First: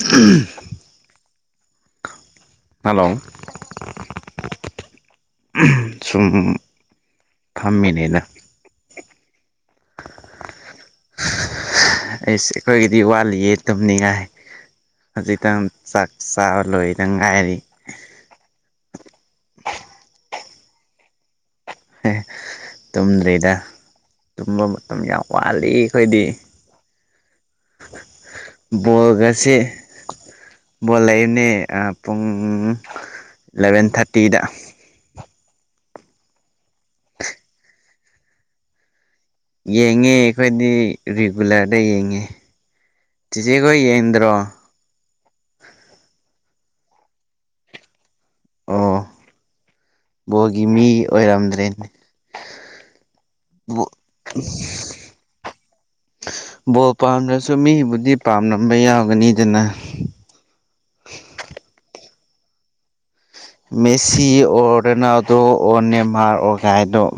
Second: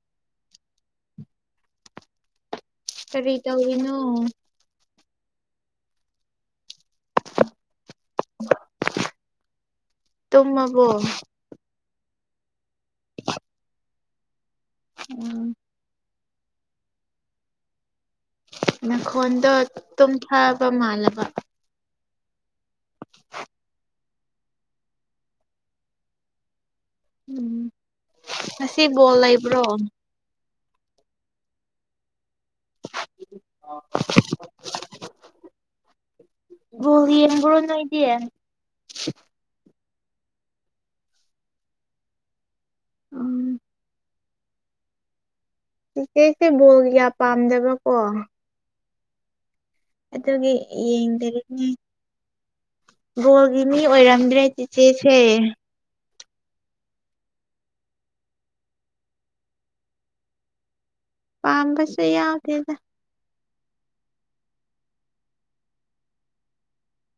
ꯎꯝ hello ꯀꯔꯤ ꯇꯧꯔꯤꯅꯣ ꯁꯨꯝ ꯐꯝꯃꯤꯅꯤꯗ ꯇꯨꯝꯃꯕꯣ ꯑꯩꯁ ꯑꯩꯈꯣꯏꯒꯤꯗꯤ ꯋꯥꯠꯂꯤꯌꯦ ꯇꯨꯝꯅꯤꯡꯉꯥꯏ ꯎꯝ ꯍꯧꯖꯤꯛꯇꯪ ꯆꯥꯛ ꯆꯥꯕ ꯂꯣꯏꯗ ꯉꯥꯏꯔꯤ ꯅꯈꯣꯟꯗꯣ ꯇꯨꯝꯊꯥꯕ ꯃꯥꯜꯂꯕ ꯇꯨꯝꯗ꯭ꯔꯤꯗ ꯇꯨꯝꯕ ꯃꯇꯝ ꯌꯥꯝ ꯋꯥꯠꯂꯤ ꯑꯩꯈꯣꯏꯗꯤ ꯎꯝ ꯉꯁꯤ ꯕꯣꯜ ꯕꯣꯜꯒꯁꯦ ꯂꯩꯕ꯭ꯔꯣ ꯕꯣꯜ ꯂꯩꯕꯅꯦ ꯄꯨꯡ ꯏꯂꯚꯦꯟ ꯊꯥꯔꯇꯤꯗ ꯕꯣꯜ ꯌꯦꯡꯕꯔꯣ ꯅꯣꯏꯗꯤ ꯌꯦꯡꯉꯦ ꯑꯩꯈꯣꯏꯗꯤ ꯔꯤꯒꯨꯂꯔꯗ ꯌꯦꯡꯉꯦ ꯎꯝ ꯆꯦꯆꯦꯈꯣꯏ ꯌꯦꯡꯗꯔꯣ ꯆꯦꯆꯦꯁꯦ ꯕꯣꯜ ꯀꯌꯥ ꯄꯥꯝꯗꯕ ꯀꯣ ꯑꯣ ꯑꯗꯨꯒꯤ ꯕꯣꯜꯒꯤ ꯃꯤ ꯌꯦꯡꯗꯔꯤꯅꯦ ꯑꯣꯏꯔꯝꯗ꯭ꯔꯦꯅꯦ ꯕꯣꯜꯒꯤ ꯃꯤ ꯑꯣꯏꯔꯝꯗ꯭ꯔꯦ ꯆꯦꯆꯦꯁꯦ ꯕꯣꯜ ꯄꯥꯝꯗ꯭ꯔꯁꯨ ꯃꯤꯕꯨꯗꯤ ꯄꯥꯝꯂꯝꯕ ꯌꯥꯎꯒꯅꯤꯗꯅ ꯄꯥꯝꯕꯁꯨ ꯌꯥꯎꯗꯦꯗ Messi or Ronaldo or Neymar or [unintelligible]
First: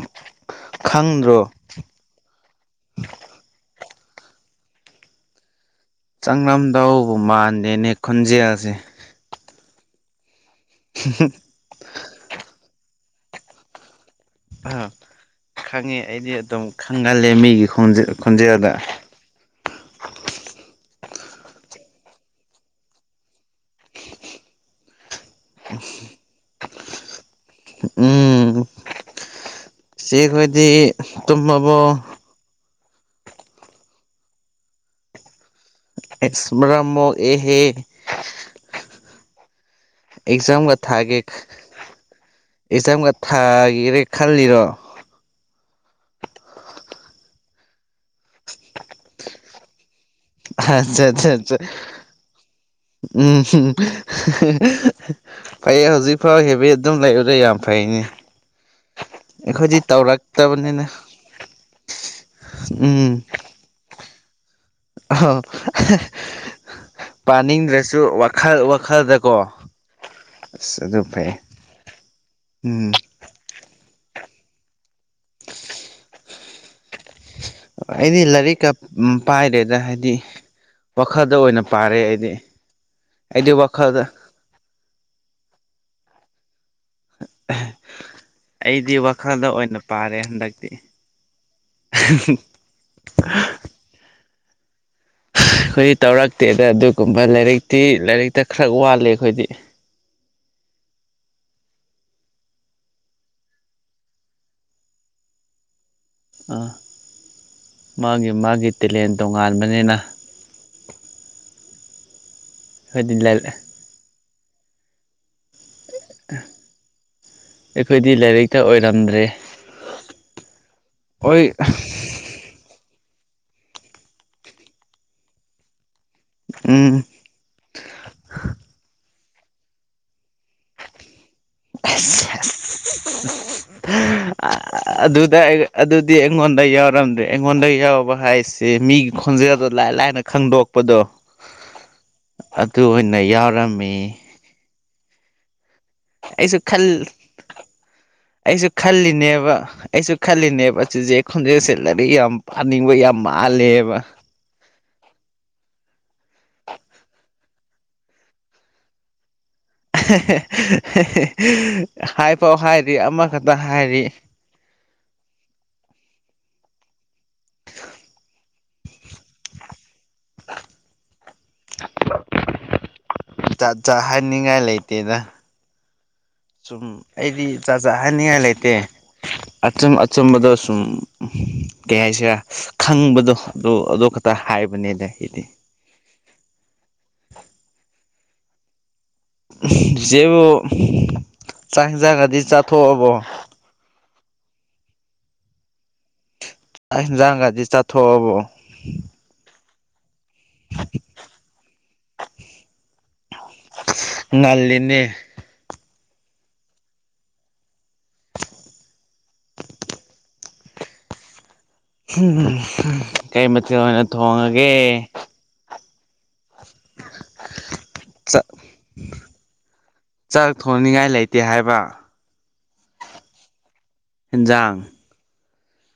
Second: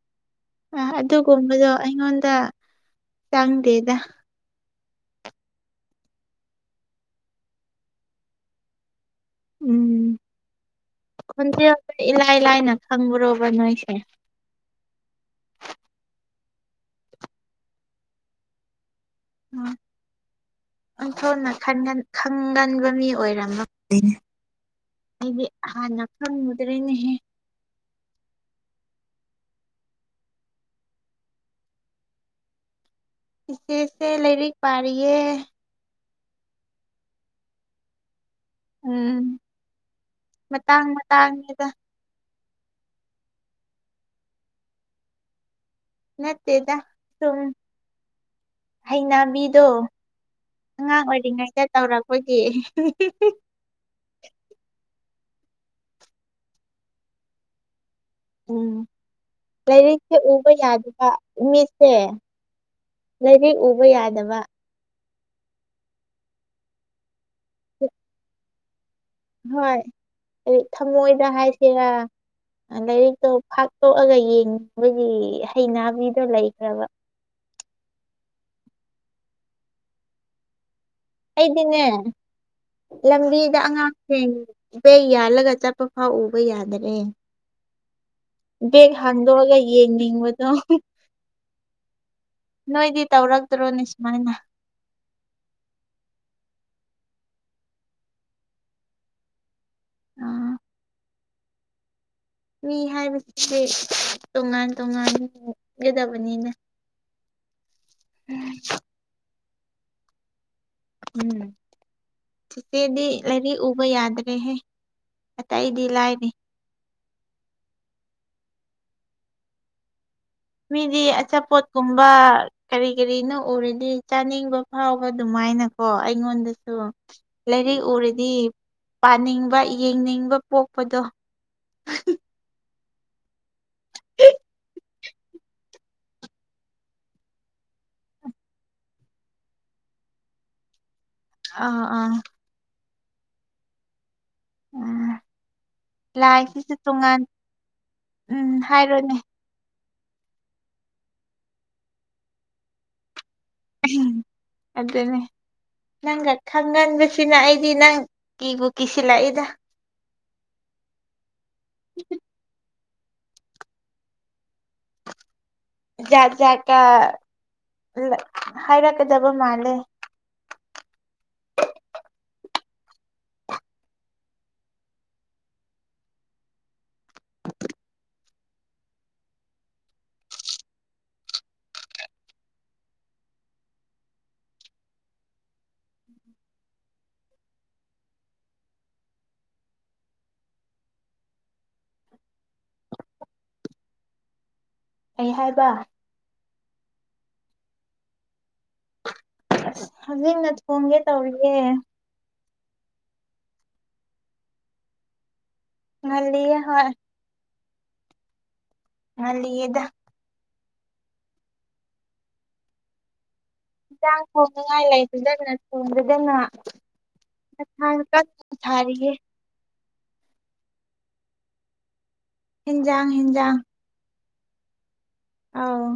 ꯑ ꯈꯪꯗ꯭ꯔꯣ ꯑꯗꯨꯒꯨꯝꯕꯗꯣ ꯑꯩꯉꯣꯟꯗ ꯆꯪꯗꯦꯗ ꯆꯪꯂꯝꯗꯧꯕꯨ ꯃꯥꯟꯗꯦꯅꯦ ꯈꯣꯜꯖꯦꯜꯁꯦ ꯎꯝ [unintelligible] ꯈꯣꯜꯖꯦꯜꯁꯤꯗ ꯏꯂꯥꯏ ꯂꯥꯏꯅ ꯈꯪꯕ꯭ꯔꯣꯕ ꯅꯣꯏꯁꯦ ꯑ ꯈꯪꯉꯤ ꯑꯩꯗꯤ ꯑꯗꯨꯝ ꯈꯪꯒꯜꯂꯦ ꯃꯤꯒꯤ ꯈꯣꯟꯖꯦꯜꯗ [unintelligible] ꯑꯣꯟꯊꯣꯛꯅ ꯈꯪꯒꯟꯕ ꯃꯤ ꯑꯣꯏꯔꯝꯃꯦ ꯑꯩꯗꯤ ꯍꯥꯟꯅ ꯈꯪꯉꯨꯗ꯭ꯔꯦꯅꯦꯍꯦ ꯎꯝ ꯆꯦꯆꯦꯈꯣꯏꯗꯤ ꯇꯨꯝꯃꯕꯣ ꯆꯦꯆꯦꯁꯦ ꯂꯥꯏꯔꯤꯛ ꯄꯥꯔꯤꯌꯦ ꯑꯦꯁ ꯃꯔꯝ ꯃꯣꯛꯑꯦꯍꯦ ꯎꯝ ꯑꯦꯛꯖꯥꯝꯒ ꯃꯇꯥꯡ ꯊꯥꯒꯦ ꯃꯇꯥꯡꯅꯤꯗ ꯑꯦꯛꯖꯥꯝꯒ ꯊꯥꯒꯤꯒꯦ ꯈꯜꯂꯤꯔꯣ ꯅꯠꯇꯦꯗ ꯁꯨꯝ ꯍꯩꯩꯅꯕꯤꯗꯣ ꯑꯉꯥꯡ ꯑꯠꯆꯥ ꯑꯠꯆꯥ ꯑꯠꯆꯥ ꯑꯣꯏꯔꯤꯉꯩꯗ ꯇꯧꯔꯛꯄꯒꯤ ꯎꯝ ꯐꯩꯌꯦ ꯍꯧꯖꯤꯛꯐꯥꯎ ꯍꯦꯕꯤꯠ ꯑꯗꯨꯝ ꯂꯩꯔꯤꯗꯦ ꯌꯥꯝ ꯐꯩꯅꯦ ꯎꯝ ꯑꯩꯈꯣꯏꯗꯤ ꯂꯥꯏꯔꯤꯛꯁꯦ ꯎꯕ ꯇꯧꯔꯛꯇꯕꯅꯤꯅ ꯌꯥꯗꯕ ꯃꯤꯠꯁꯦ ꯎꯝ ꯂꯥꯏꯔꯤꯛ ꯎꯕ ꯌꯥꯗꯕ ꯑ ꯄꯥꯅꯤꯡꯗ꯭ꯔꯁꯨ ꯋꯥꯈꯜ ꯋꯥꯈꯜꯗ ꯍꯣꯏ ꯊꯃꯣꯏꯗ ꯐꯩ ꯍꯥꯏꯁꯤꯔꯥ ꯎꯝ ꯂꯥꯏꯔꯤꯛꯇꯣ ꯐꯥꯛꯇꯣꯛꯑꯒ ꯌꯦꯡꯅꯤꯡꯕꯗꯤ ꯍꯩꯅꯩꯅꯅꯥꯕꯤꯗ ꯂꯩꯈ꯭ꯔꯕ ꯑꯩꯗꯤ ꯂꯥꯏꯔꯤꯛꯀ ꯄꯥꯏꯗꯔꯦꯗ ꯍꯥꯏꯗꯤ ꯋꯥꯈꯜꯗ ꯑꯣꯏꯅ ꯑꯩꯗꯤꯅꯦ ꯄꯥꯔꯦ ꯑꯩꯗꯤ ꯑꯩꯗꯤ ꯂꯝꯕꯤꯗ ꯋꯥꯈꯜꯗ ꯑꯉꯥꯡꯁꯤꯡ ꯕꯦꯛ ꯌꯥꯂꯒ ꯆꯠꯄꯐꯥꯎꯕ ꯌꯥꯗꯅꯦ ꯕꯦꯛ ꯑꯩꯗꯤ ꯋꯥꯈꯜꯗ ꯍꯥꯡꯗꯣꯛꯑꯒ ꯑꯣꯏꯅ ꯄꯥꯔꯦ ꯌꯦꯡꯅꯤꯡꯕꯗꯣ ꯍꯟꯗꯛꯇꯤ [unintelligible] ꯅꯣꯏꯗꯤ ꯇꯧꯔꯛꯇ꯭ꯔꯣꯅꯦ ꯁꯨꯃꯥꯏꯅ ꯑꯩꯈꯣꯏꯗꯤ ꯇꯧꯔꯛꯇꯦꯗ ꯑꯗꯨꯒꯨꯝꯕ ꯂꯥꯏꯔꯤꯛꯇꯤ ꯂꯥꯏꯔꯤꯛꯇ ꯈꯔ ꯋꯥꯠꯂꯦ ꯑꯩꯈꯣꯏꯗꯤ ꯑꯥ ꯃꯤ ꯍꯥꯏꯕꯁꯤꯗꯤ ꯇꯣꯉꯥꯟ ꯇꯣꯉꯥꯟ ꯒꯦꯗꯕꯅꯤ ꯑ ꯃꯥꯒꯤ ꯃꯥꯒꯤ ꯇꯦꯂꯦꯟ ꯇꯣꯉꯥꯟꯕꯅꯤꯅ ꯎꯝ ꯆꯦꯆꯦꯗꯤ ꯑꯩꯈꯣꯏꯗꯤ ꯂꯩꯥꯏꯔꯤꯛ ꯎ ꯌꯥꯗ꯭ꯔꯦꯍꯦ ꯑꯇꯩ ꯑꯩꯗꯤ ꯂꯥꯏꯅꯦ ꯑꯩꯈꯣꯏꯗꯤ ꯂꯥꯏꯔꯤꯛꯇ ꯑꯣꯏꯔꯝꯗ꯭ꯔꯦ ꯃꯤꯗꯤ ꯑꯆꯥ ꯍꯣꯏ ꯄꯣꯠꯀꯨꯝ ꯀꯔꯤ ꯀꯔꯤꯅꯣ ꯎꯔꯗꯤ ꯆꯥꯅꯤꯡꯕ ꯐꯥꯎꯕ ꯑꯗꯨꯃꯥꯏꯅ ꯑꯣ ꯑꯩꯉꯣꯟꯗꯁꯨ ꯎꯝ ꯂꯥꯏꯔꯤꯛ ꯎꯔꯗꯤ ꯄꯥꯅꯤꯡꯕ ꯌꯦꯡꯅꯤꯡꯕ ꯄꯣꯛꯄꯗꯣ ꯑꯁ ꯑꯁ ꯑꯗꯨꯗ ꯑꯗꯨꯗꯤ ꯑꯩꯉꯣꯟꯗ ꯌꯥꯎꯔꯝꯗ꯭ꯔꯦ ꯑꯩꯉꯣꯟꯗ ꯌꯥꯎꯕ ꯍꯥꯏꯁ ꯁꯤ ꯃꯤꯒꯤ ꯈꯣꯟꯖꯦꯜꯗꯣ ꯂꯥꯏ ꯂꯥꯏꯅ ꯈꯪꯗꯣꯛꯄꯗꯣ ꯑꯥ ꯑꯥ ꯑꯗꯨ ꯑꯣꯏꯅ ꯌꯥꯎꯔꯝꯃꯤ ꯎꯝ ꯑꯩꯁꯨ ꯂꯥꯏꯁꯤꯁꯨ ꯈꯜ ꯇꯣꯉꯥꯟ ꯎꯝ ꯑꯩꯁꯨ ꯍꯥꯏꯔꯣꯅꯦ ꯈꯜꯂꯤꯅꯦꯕ ꯑꯩꯁꯨ ꯈꯜꯂꯤꯅꯦꯕ ꯆꯨꯆꯦ ꯈꯣꯟꯖꯦꯜ ꯁꯦ ꯂꯥꯢꯔꯤꯛ ꯌꯥꯝ ꯐꯥꯅꯤꯡꯕ ꯌꯥꯝ ꯃꯥ [inaudible] ꯑꯗꯨꯅꯦ ꯅꯪꯒ ꯈꯪꯍꯟꯕꯁꯤꯅ ꯑꯩꯗꯤ ꯅꯪ ꯀꯤꯕꯨ ꯀꯤꯁꯤꯜꯂꯛꯏꯗ ꯍꯥꯏꯐꯥꯎ ꯍꯥꯏꯗꯔꯤ ꯑꯃꯈꯛꯇ ꯍꯥꯏꯔꯤ ꯖꯥꯠ ꯖꯥꯠꯀ ꯍꯥꯏꯔꯛꯀꯗꯕ ꯃꯥꯜꯂꯦ [inaudible] ꯖꯥꯠ ꯖꯥꯠ ꯍꯥꯏꯅꯤꯡꯉꯥꯏ ꯂꯩꯇꯦꯗ ꯁꯨꯝ ꯑꯩꯗꯤ ꯖꯥꯠ ꯖꯥꯠ ꯍꯥꯏꯅꯤꯡꯉꯥꯏ ꯂꯩꯇꯦ ꯑꯆꯝ ꯑꯆꯨꯝꯝꯕꯗ ꯁꯨꯝ ꯀꯩ ꯍꯥꯏꯁꯤꯔ ꯈꯪꯕꯗꯣ ꯑꯗꯨ ꯑꯗꯨ ꯈꯇ ꯍꯥꯏꯕꯅꯤꯅ ꯑꯩꯗꯤ ꯆꯤꯆꯦꯕꯨ ꯆꯥꯛ ꯍꯤꯟꯖꯥꯡꯒꯗꯤ ꯆꯥꯊꯣꯛꯑꯕꯣ ꯀꯩ ꯍꯥꯏꯕ ꯆꯥꯛ ꯍꯤꯟꯖꯥꯡꯒꯗꯤ ꯆꯥꯊꯣꯛꯑꯕꯣ ꯑꯁ ꯍꯧꯖꯤꯛꯅ ꯊꯣꯡꯒꯦ ꯇꯧꯔꯤꯌꯦ ꯉꯜꯂꯤꯅꯦ ꯉꯜꯂꯤꯌꯦ ꯍꯣꯏ ꯉꯜꯂꯤꯌꯦꯗ ꯀꯩ ꯃꯊꯦꯜ ꯑꯣꯏꯅ ꯊꯣꯡꯉꯒꯦ ꯊꯣꯡꯗꯥꯗꯅ [unintelligible] ꯊꯥꯔꯤꯒꯦ ꯆꯥꯛ ꯊꯣꯡꯅꯤꯡꯉꯥꯏ ꯂꯩꯇꯦ ꯍꯥꯏꯕ ꯍꯤꯟꯖꯥꯡ ꯍꯦꯟꯖꯥꯡ ꯏꯟꯖꯥꯡ ꯑꯧ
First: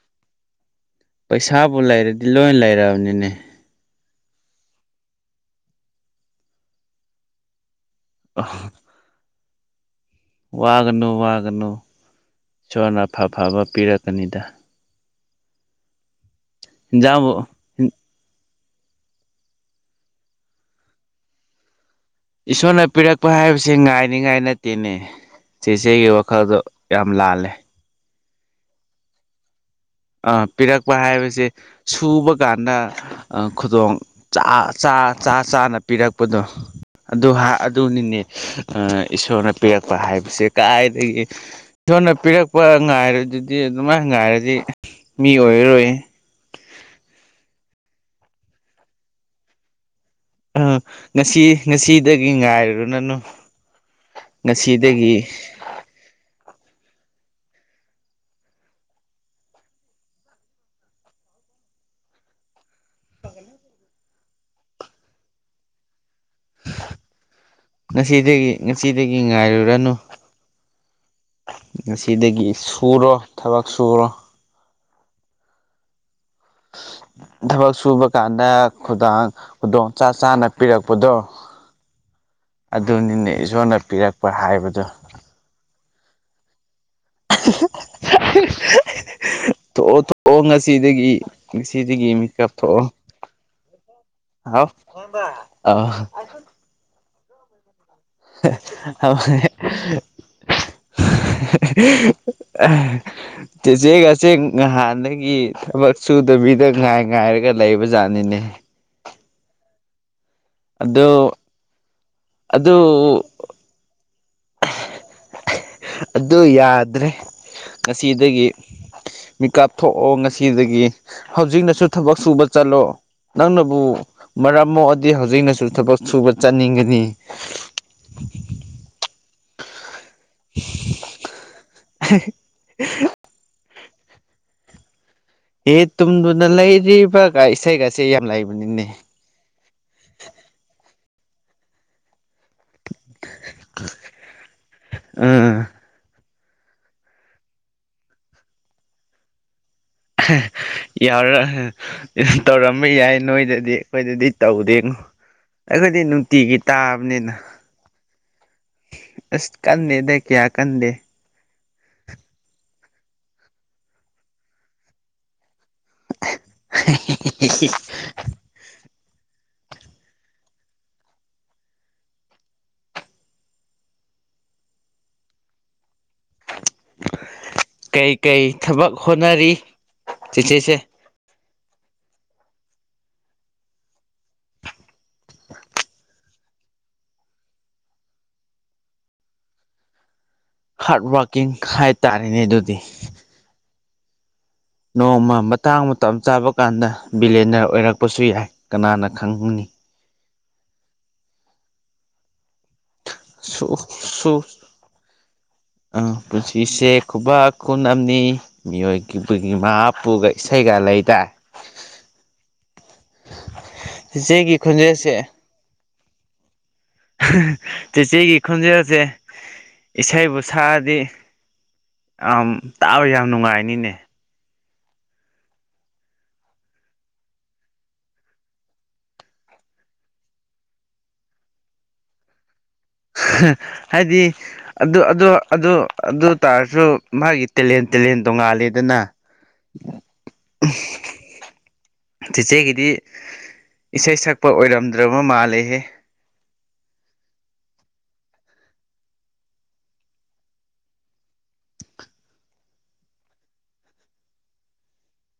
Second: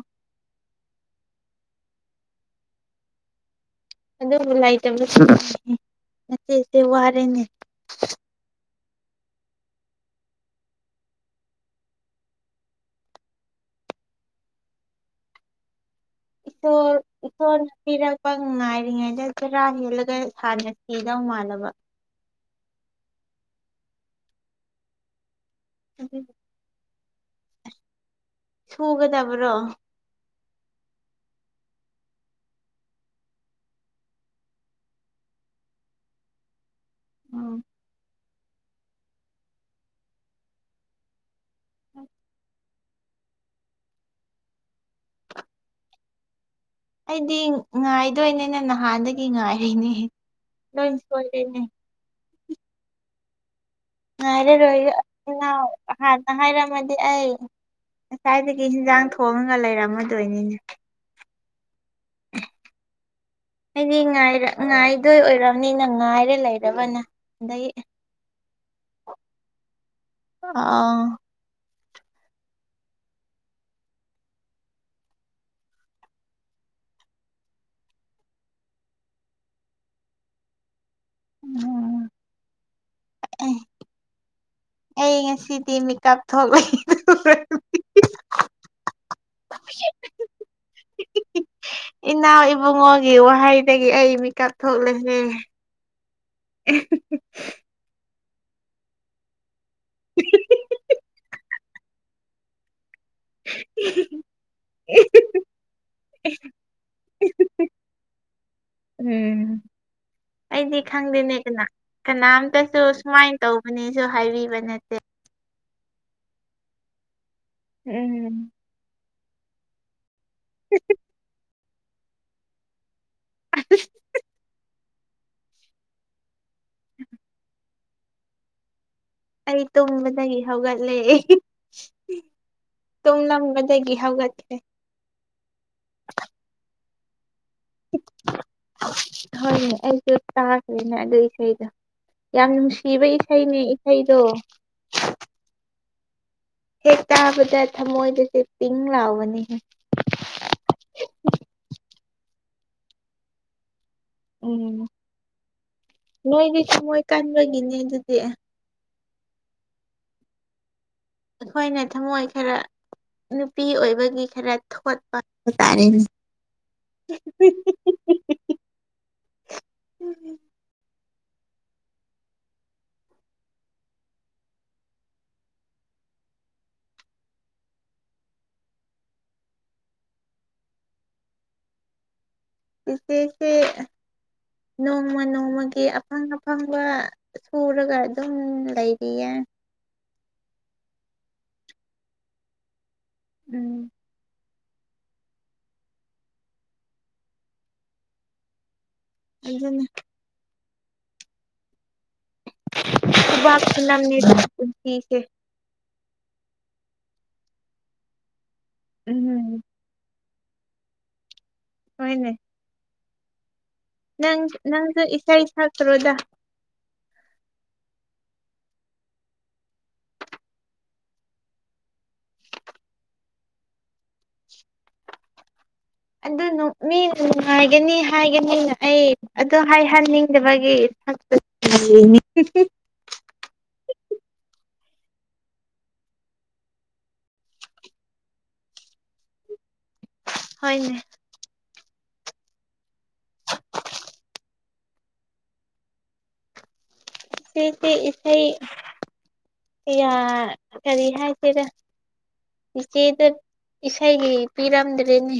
ꯄꯩꯁꯥꯕꯨ ꯂꯩꯔꯗꯤ ꯂꯣꯏ ꯂꯩꯔꯕꯅꯤꯅꯦ ꯑꯗꯨꯕꯨ ꯂꯩꯇꯕꯁꯨ ꯅꯆꯦꯁꯦ ꯋꯥꯔꯦꯅꯦ ꯑ ꯋꯥꯒꯅꯨ ꯋꯥꯒꯅꯨ ꯏꯁꯣꯔꯅ ꯑꯐꯐꯕ ꯄꯤꯔꯛꯀꯅꯤꯗ ꯏꯁꯣꯔ ꯏꯟꯖꯥꯡꯕꯨ ꯏꯁꯣꯔꯅ ꯄꯤꯔꯛ ꯄ ꯉꯥꯏꯔꯤꯉꯩꯗ ꯆꯔꯥ ꯍꯦꯜꯂꯒ ꯍꯥꯟꯅ ꯁꯤꯗꯧ ꯃꯥꯥꯜꯂꯕ ꯏꯁꯣꯔꯅ ꯄꯤꯔꯛꯄ ꯍꯥꯏꯕꯁꯤ ꯉꯥꯏꯅꯤꯉꯥꯏ ꯅꯠꯇꯦꯅꯦ ꯆꯦꯆꯦꯒꯤ ꯋꯥꯈꯜꯗꯣ ꯌꯥꯝ ꯂꯥꯜꯂꯦ ꯁꯨꯒꯗꯕ꯭ꯔꯣ ꯑꯥ ꯄꯤꯔꯛꯄ ꯍꯥꯏꯕꯁꯦ ꯁꯨꯕ ꯀꯥꯟꯗ ꯑꯥ ꯈꯨꯗꯣꯡ ꯆꯥ ꯆꯥ ꯆꯥ ꯆꯥꯅ ꯄꯤꯔꯛꯄꯗꯣ ꯑꯗꯨ ꯎꯝ ꯍꯥꯥ ꯑꯗꯨꯅꯤꯅꯦ ꯑꯥ ꯏꯁꯣꯔꯅ ꯄꯤꯔꯛꯄ ꯍꯥꯏꯕꯁꯦ ꯀꯥꯏꯗꯒꯤ ꯏꯁꯣꯔꯅ ꯄꯤꯔꯛꯄ ꯉꯥꯏꯔꯗꯨꯗꯤ ꯑꯗꯨꯃꯥꯏ ꯉꯥꯏꯔꯗꯤ ꯃꯤ ꯑꯣꯏꯔꯔꯣꯏ ꯑꯩꯗꯤ ꯉꯥꯏꯗꯣꯏꯅꯦꯅ ꯅꯍꯥꯟꯗꯒꯤ ꯉꯥꯏꯔꯤꯅꯦ ꯑꯥ ꯂꯣꯏ ꯉꯁꯤ ꯁꯣꯏꯔꯦꯅꯦ ꯉꯁꯤꯗꯒꯤ ꯉꯥꯏꯔꯨꯔ ꯅꯅꯨ ꯉꯥꯏꯔꯔꯣꯏ ꯏꯅꯥꯎ ꯍꯥꯟꯅꯥ ꯍꯥꯏꯔꯃꯗꯤ ꯑꯩ ꯉꯁꯥꯏꯗꯒꯤ ꯍꯤꯟꯖꯥꯡ ꯊꯣꯡꯉꯒ ꯂꯩꯔꯝꯃꯗꯣꯏꯅꯤꯅꯦ ꯑꯩꯗꯤ ꯉꯥꯏꯗꯣꯏ ꯑꯣꯏꯔꯔꯕꯝꯅꯤꯅ ꯉꯥꯏꯔꯦ ꯉꯁꯤꯗꯒꯤ ꯉꯁꯤꯗꯒꯤ ꯉꯥꯏꯔꯨꯔꯅꯨ ꯑꯥ ꯉꯁꯤꯗꯒꯤ ꯁꯨꯔꯣ ꯊꯕꯛ ꯁꯨꯔꯣ ꯊꯕꯛ ꯁꯨꯕ ꯀꯥꯟꯗ ꯈꯨꯗꯥꯡ ꯈꯨꯗꯣꯡ ꯆ ꯆꯥꯅ ꯄꯤꯔꯛꯄꯗꯣ ꯎꯝ ꯑꯗꯨꯅꯤꯅꯦ ꯏꯁꯣꯔꯅ ꯄꯤꯔꯛꯄ ꯍꯥꯏꯕꯗꯣ ꯑꯩ ꯉꯁꯤꯗꯤ ꯃꯤꯦꯀꯞ ꯊꯣꯛꯂꯛꯏ [inaudible] ꯊꯣꯛꯑꯣ ꯊꯣꯛꯑꯣ ꯉꯁꯤꯗꯒꯤ ꯉꯁꯤꯗꯒꯤ ꯏꯅꯥꯎ ꯃꯦꯀꯞ ꯊꯣꯛꯑꯣ ꯏꯕꯨꯡꯉꯣꯒꯤ ꯋꯥꯍꯩꯗꯒꯤ ꯑꯩ ꯃꯤꯀꯞ ꯍꯥꯎ ꯊꯣꯛꯂꯛꯑꯦ ꯑ [unintelligible] [unintelligible] ꯆꯦꯆꯦ ꯉꯆꯦꯛ ꯉꯍꯥꯟꯗꯒꯤ ꯊꯕꯛ ꯁꯨꯗꯕꯤꯗ ꯉꯥꯏ ꯉꯥꯏꯔꯒ ꯂꯩꯕꯖꯥꯠꯅꯤꯅꯦ ꯎꯝ ꯑꯩꯗꯤ ꯑꯗꯨ ꯈꯪꯗꯦꯅꯦ ꯀꯅꯥ ꯑꯗꯨ ꯀꯅꯥꯝꯇꯁꯨ ꯁꯨꯃꯥꯏ ꯇꯧꯕꯅꯦꯖꯨ ꯍꯥꯏꯕꯤꯕ ꯅꯠꯇꯦ ꯑꯗꯨ ꯌꯥꯗ꯭ꯔꯦ ꯎꯝ ꯉꯁꯤꯗꯒꯤ ꯃꯤꯀꯥꯞꯊꯣꯛ ꯑꯣ ꯉꯁꯤꯗꯒꯤ ꯍꯧꯖꯤꯛꯅꯁꯨ ꯊꯕꯛ ꯁꯨꯕ ꯆꯠꯂꯣ ꯅꯪꯅꯕꯨ ꯃꯔꯝ ꯃꯣꯛ ꯑꯗꯤ ꯍꯧꯖꯤꯛꯅꯁꯨ ꯊꯕꯛ ꯁꯨꯕ ꯆꯠꯅꯤꯡꯒꯅꯤ ꯑꯩ ꯇꯨꯝꯕꯗꯒꯤ ꯍꯧꯒꯠꯂꯦ ꯇꯨꯝꯂꯝꯕ ꯑꯦꯒꯤ ꯍꯧꯒꯠꯈꯔ꯭ꯦ ꯍꯦ ꯇꯨꯝꯗꯨꯅ ꯂꯩꯔꯤꯕ ꯒꯥꯏ ꯏꯁꯩꯒꯁꯦ ꯌꯥꯝ ꯂꯩꯕꯅꯤꯅꯦ ꯍꯣꯏꯅꯦ ꯑꯩꯁꯨ ꯇꯥꯈ꯭ꯔꯦꯅ ꯑꯗꯨ ꯏꯁꯩꯗ ꯌꯥꯝꯅ ꯄꯤꯕ ꯏꯁꯩꯅꯦ ꯏꯁꯩꯗꯣ ꯎꯝ ꯍꯦꯛ ꯇꯥꯕꯗ ꯊꯃꯣꯏꯗꯁꯦ ꯄꯤꯡ ꯂꯥꯎꯕꯅꯤꯍ ꯌꯥꯔ ꯇꯧꯔꯝꯕ ꯌꯥꯏ ꯅꯣꯏꯗꯗꯤ ꯑꯩꯈꯣꯏꯗꯗꯤ ꯎꯝ ꯇꯧꯗꯦꯉꯣ ꯑꯩꯈꯣꯏꯗꯤ ꯅꯨꯡꯇꯤꯒꯤ ꯅꯣꯏꯗꯤ ꯊꯃꯣꯏ ꯇꯥꯕꯅꯤꯅ ꯀꯟꯕꯒꯤꯅꯦ ꯑꯗꯨꯗꯤ ꯑꯁ ꯀꯟꯗꯦꯗ ꯀꯌꯥ ꯀꯟꯗꯦ ꯑꯩꯈꯣꯏꯅ ꯊꯃꯣꯏ ꯈꯔ ꯅꯨꯄꯤ ꯑꯣꯏꯕꯒꯤ ꯈꯔ ꯊꯣꯠꯄ ꯍꯥꯏ ꯇꯥꯔꯦ [inaudible] ꯀꯩ ꯀꯩ ꯊꯕꯛ ꯍꯣꯠꯅꯔꯤ ꯆꯦꯆꯦꯁꯦ ꯏꯆꯦꯁꯤ ꯅꯣꯡꯃ ꯅꯣꯡꯃꯒꯤ ꯑꯐꯪ ꯑꯐꯪꯕ ꯁꯨꯔꯒ ꯑꯗꯨꯝ ꯂꯩꯔꯤꯌꯦ ꯍꯥꯔꯠ ꯋꯥꯔꯀꯤꯡ ꯍꯥꯏꯇꯥꯔꯦꯅꯦ ꯑꯗꯨꯗꯤ ꯎꯝ ꯅꯣꯡꯃ ꯃꯇꯥꯡ ꯃꯇꯝ ꯆꯥꯕ ꯀꯥꯟꯗ ꯕꯤꯂꯦꯗꯔ ꯑꯣꯏꯔꯛꯄꯁꯨ ꯌꯥꯏ ꯀꯅꯥꯅ ꯈꯪꯅꯤ ꯑꯗꯨꯅꯦ ꯈꯨꯕꯥꯛ ꯁ ꯁꯣ ꯈꯨꯅꯝꯅꯤꯗ ꯄꯨꯟꯁꯤꯁꯦ ꯑ ꯄꯨꯟꯁꯤꯁꯦ ꯈꯨꯕꯥꯛ ꯈꯨꯟ ꯑꯃꯅꯤꯅꯤ ꯃꯤꯑꯣꯏꯒꯤ ꯎꯝ ꯄꯨꯈ ꯏꯁꯩꯒꯥ ꯂꯩꯗ ꯍꯅꯦ [inaudible] ꯅꯪ ꯅꯪꯁꯨ ꯈꯣꯟꯖꯦꯜꯁꯦ ꯏꯁꯥꯏ ꯁꯥꯇ꯭ꯔꯣꯗꯥ ꯆꯤꯆꯦꯒꯤ ꯈꯣꯟꯖꯦꯜꯁꯦ ꯏꯁꯩꯕꯨ ꯁꯛꯑꯗꯤ ꯑ ꯇꯥꯛꯋ ꯌꯥꯝ ꯅꯨꯡꯉꯥꯏꯅꯤꯅꯦ ꯑꯗꯨ ꯃꯤ ꯅꯨꯡꯉꯥꯏꯒꯅꯤ ꯍꯥꯏꯒꯅꯤꯅ ꯑꯩ ꯑꯗꯨ ꯍꯥꯏꯍꯟꯅꯤꯡꯗꯕꯒꯤ [inaudible] ꯍꯥꯏꯗꯤ ꯑꯗꯨ ꯑꯗꯨ ꯑꯗꯨ ꯑꯗꯨ ꯇꯥꯔꯁꯨ ꯃꯥꯒꯤ ꯇꯦꯂꯦꯟ ꯇꯦꯂꯦꯟ ꯇꯣꯉꯥꯂꯦꯗꯅ ꯍꯅꯦ ꯆꯤꯆꯦꯒꯤꯗꯤ ꯏꯁꯩ ꯁꯛꯄ ꯑꯣꯏꯔꯝꯗ꯭ꯔꯕ ꯃꯥꯜꯂꯦꯍꯦ ꯁꯤꯁꯤꯦ ꯏꯁꯩ ꯀꯔꯤ ꯍꯥꯏꯁꯤꯔ ꯏꯆꯦꯗ ꯏꯁꯩꯒꯤ ꯄꯤꯔꯝꯗ꯭ꯔꯦꯅꯦ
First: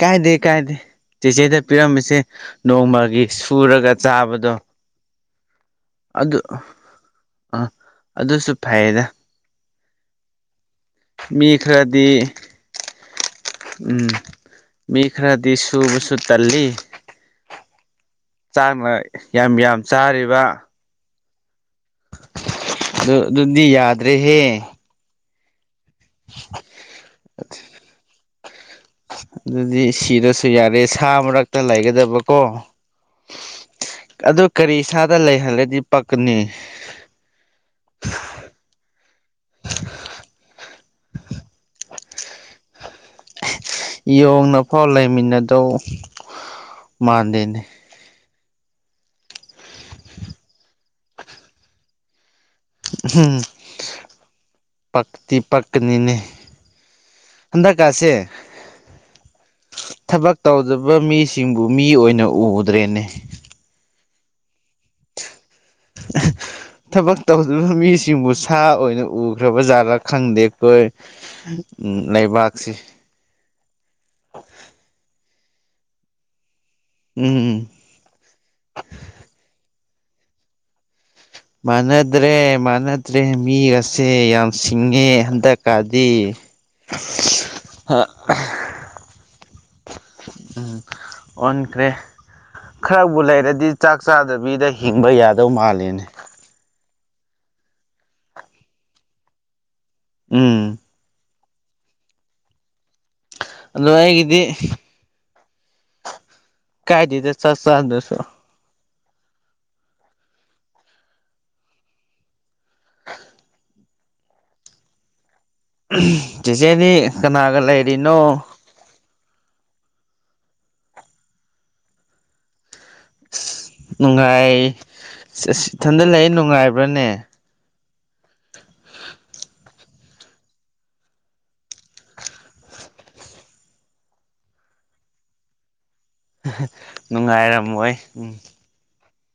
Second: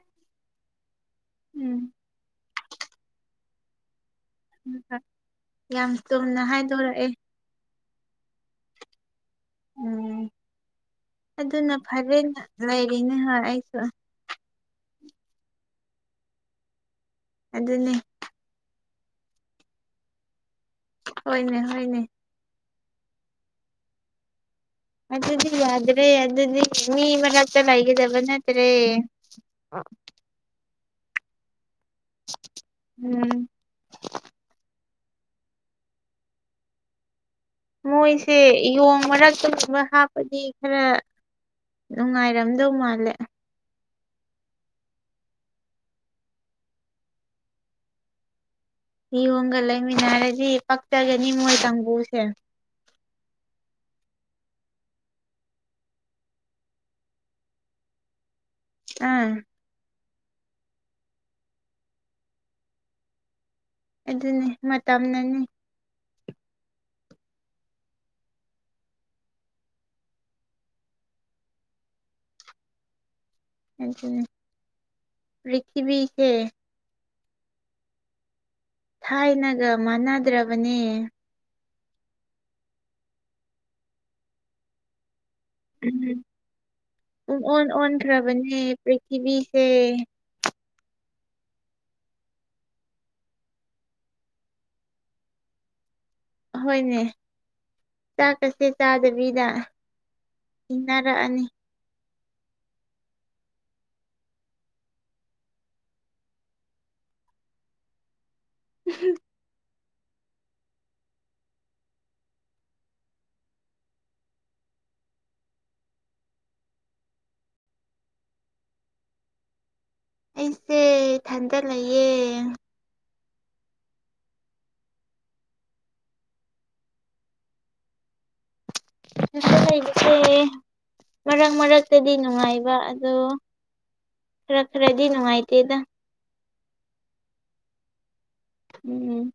ꯀꯥꯏꯗꯦ ꯀꯥꯏꯗꯦ ꯆꯦꯆꯦꯗ ꯎꯝ ꯄꯤꯔꯝꯃꯤꯁꯦ ꯅꯣꯡꯃꯒꯤ ꯁꯨꯔꯒ ꯆꯥꯕꯗꯣ ꯌꯥꯝ ꯆꯨꯅ ꯍꯥꯏꯗꯣꯔꯛꯑꯦ ꯑꯥ ꯑꯗꯨꯁꯨ ꯐꯩꯌꯦꯗ ꯎꯝ ꯃꯤ ꯑꯗꯨꯅ ꯈꯔꯗꯤ ꯐꯔꯦꯅ ꯂꯩꯔꯤꯅꯦ ꯍꯣꯏ ꯑꯩꯁꯨ ꯎꯝ ꯃꯤ ꯈꯔꯗꯤ ꯁꯨꯕꯁꯨ ꯇꯜꯂꯤ ꯑꯗꯨꯗꯟꯅꯅꯦ ꯆꯥꯡꯅ ꯌꯥꯝ ꯌꯥꯝ ꯆꯥꯔꯤꯕ ꯍꯣꯏꯅꯦ ꯍꯅꯦ ꯑꯗꯨ ꯑꯗꯨꯗꯤ ꯌꯥꯗ꯭ꯔꯦꯍꯦ ꯑꯗꯨꯗꯤ ꯌꯥꯗ꯭ꯔꯦ ꯑꯗꯨꯗꯤ ꯃꯤ ꯃꯅ ꯆ ꯂ ꯍ ꯍꯥꯏꯒꯦꯗꯕ ꯅꯠꯇ꯭ꯔꯦ ꯑꯗꯨꯗꯤ ꯁꯤꯔꯁꯨ ꯌꯥꯔꯦ ꯁꯥ ꯃꯔꯛꯇ ꯂꯩꯒꯗꯕꯀꯣ ꯎꯝ ꯑꯗꯨ ꯀꯔꯤ ꯏꯁꯥꯗ ꯂꯩꯍꯜꯂꯗꯤ ꯄꯛꯀꯅꯤ ꯃꯣꯏꯁꯦ ꯌꯦꯣꯡ ꯃꯔꯛꯇ ꯁꯕ ꯍꯥꯞꯄꯗꯤ ꯈꯔ ꯅꯨꯡꯉꯥꯏꯔꯝꯗꯧ ꯃꯥꯜꯂꯦ ꯌꯣꯡꯅꯐꯥꯎ ꯂꯩꯃꯤꯟꯅꯗꯧ ꯃꯥꯟꯗꯦꯅꯦ ꯍꯌꯣꯝꯒ ꯂꯩꯃꯤꯟꯅꯔꯗꯤ ꯄꯛꯆꯒꯅꯤ ꯃꯣꯏ ꯀꯥꯡꯕꯨꯁꯦ ꯎꯝ ꯄꯛꯇꯤ ꯄꯛꯀꯅꯤꯅꯦ ꯍꯟꯗꯛꯀꯥꯁꯦ ꯑꯥ ꯊꯕꯛ ꯇꯧꯗꯕ ꯃꯤꯁꯤꯡꯕꯨ ꯃꯤ ꯑꯣꯏꯅ ꯎꯗ꯭ꯔꯦꯅꯦ ꯑꯗꯨꯅꯤ ꯃꯇꯝꯅꯅꯤ [unintelligible] ꯊꯕꯛ ꯇꯧꯗꯔꯤꯕ ꯃꯤꯁꯤꯡꯕꯨ ꯁꯥ ꯑꯣꯏꯅ ꯎꯈ꯭ꯔꯕ ꯖꯥꯠꯔꯥ ꯈꯪꯗꯦ ꯑꯩꯈꯣꯏ ꯎꯝ ꯂꯩꯕꯥꯛꯁꯤ ꯔꯈꯕꯤꯤ ꯀꯦ ꯎꯝꯝ ꯎꯝ ꯊꯥꯏꯅꯒ ꯃꯥꯟꯅꯗ꯭ꯔꯕꯅꯦ ꯃꯥꯟꯅꯗ꯭ꯔꯦ ꯃꯥꯟꯅꯗ꯭ꯔꯦ ꯃꯤꯒꯁꯦ ꯌꯥꯝ ꯁꯤꯡꯉꯦ ꯍꯟꯗꯛ ꯀꯥꯗꯤ ꯎꯝ ꯑꯣꯟ ꯑꯣꯟꯈ꯭ꯔꯕꯅꯦ ꯄ꯭ꯔꯤꯊꯤꯕꯤꯁꯦ ꯑꯣꯟꯈ꯭ꯔꯦ ꯈꯔꯕꯨ ꯂꯩꯔꯗꯤ ꯆꯥꯛ ꯆꯥꯗꯕꯤꯗ ꯍꯤꯡꯕ ꯌꯥꯗꯧ ꯃꯥꯜꯂꯤꯅꯦ ꯑꯍꯣꯏꯅꯦ ꯆꯥꯛꯀꯁꯦ ꯆꯥꯗꯕꯤꯗ ꯎꯝ ꯏꯟꯅꯔꯑꯅꯤ ꯑꯗꫭ ꯑꯩꯒꯤꯗꯤ ꯀꯥꯏꯗ‌ꯦꯗꯥ ꯆꯛ ꯆꯥꯗꯔꯥꯁꯨ ꯎꯝ [unintelligible] ꯆꯦꯆꯦꯗꯤ ꯀꯅꯥꯒ ꯂꯩꯔꯤꯅꯣ ꯑꯩꯁꯦ ꯏꯊꯟꯗ ꯂꯩꯌꯦ ꯅꯨꯡꯉꯥꯏꯁ ꯏꯊꯟꯗ ꯂꯩ ꯅꯨꯡꯉꯥꯏꯕ꯭ꯔꯅꯦ ꯏꯊꯟꯇ ꯂꯩꯕꯁꯦ ꯃꯔꯛ ꯃꯔꯛꯇꯗꯤ ꯅꯨꯡꯉꯥꯏꯕ ꯑꯗꯣ ꯈꯔ ꯈꯔꯗꯤ ꯅꯨꯡꯉꯥꯏꯇꯦꯗ ꯅꯨꯡꯉꯥꯏꯔꯝꯃꯣꯏ ꯎꯝ ꯎꯝ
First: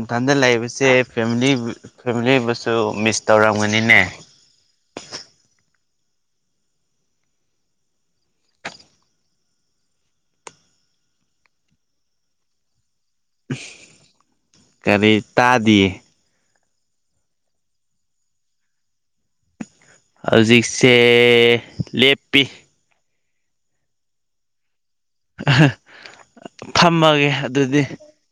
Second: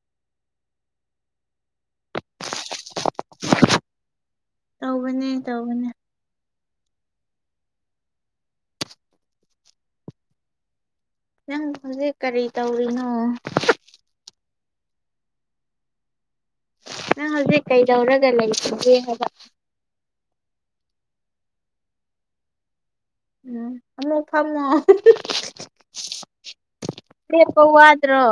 ꯏꯊꯟꯗ ꯂꯥꯛꯏꯕꯁꯦ ꯐꯦꯃꯤꯂꯤ ꯐꯦꯃꯤꯂꯤꯕꯨꯁꯨ ꯃꯤꯁ ꯇꯧꯔꯝꯒꯅꯤꯅꯦ ꯇꯧꯕꯅꯦ ꯇꯧꯕꯅꯦ ꯅꯪ ꯍꯧꯖꯤꯛ ꯀꯔꯤ ꯇꯧꯔꯤꯅꯣ ꯀꯔꯤ ꯇꯥꯗꯤꯌꯦ ꯅꯪ ꯍꯧꯖꯤꯛ ꯀꯩꯗꯧꯔꯒ ꯂꯩ [unintelligible] ꯍꯧꯖꯤꯛꯁꯦ ꯂꯦꯞꯄꯤ ꯎꯝ ꯑꯃꯨꯛ ꯐꯝꯃꫭ ꯐꯝꯃꯒꯦ ꯂꯦꯞꯄ ꯑꯗꯨꯗꯤ ꯋꯥꯗ꯭ꯔꯣ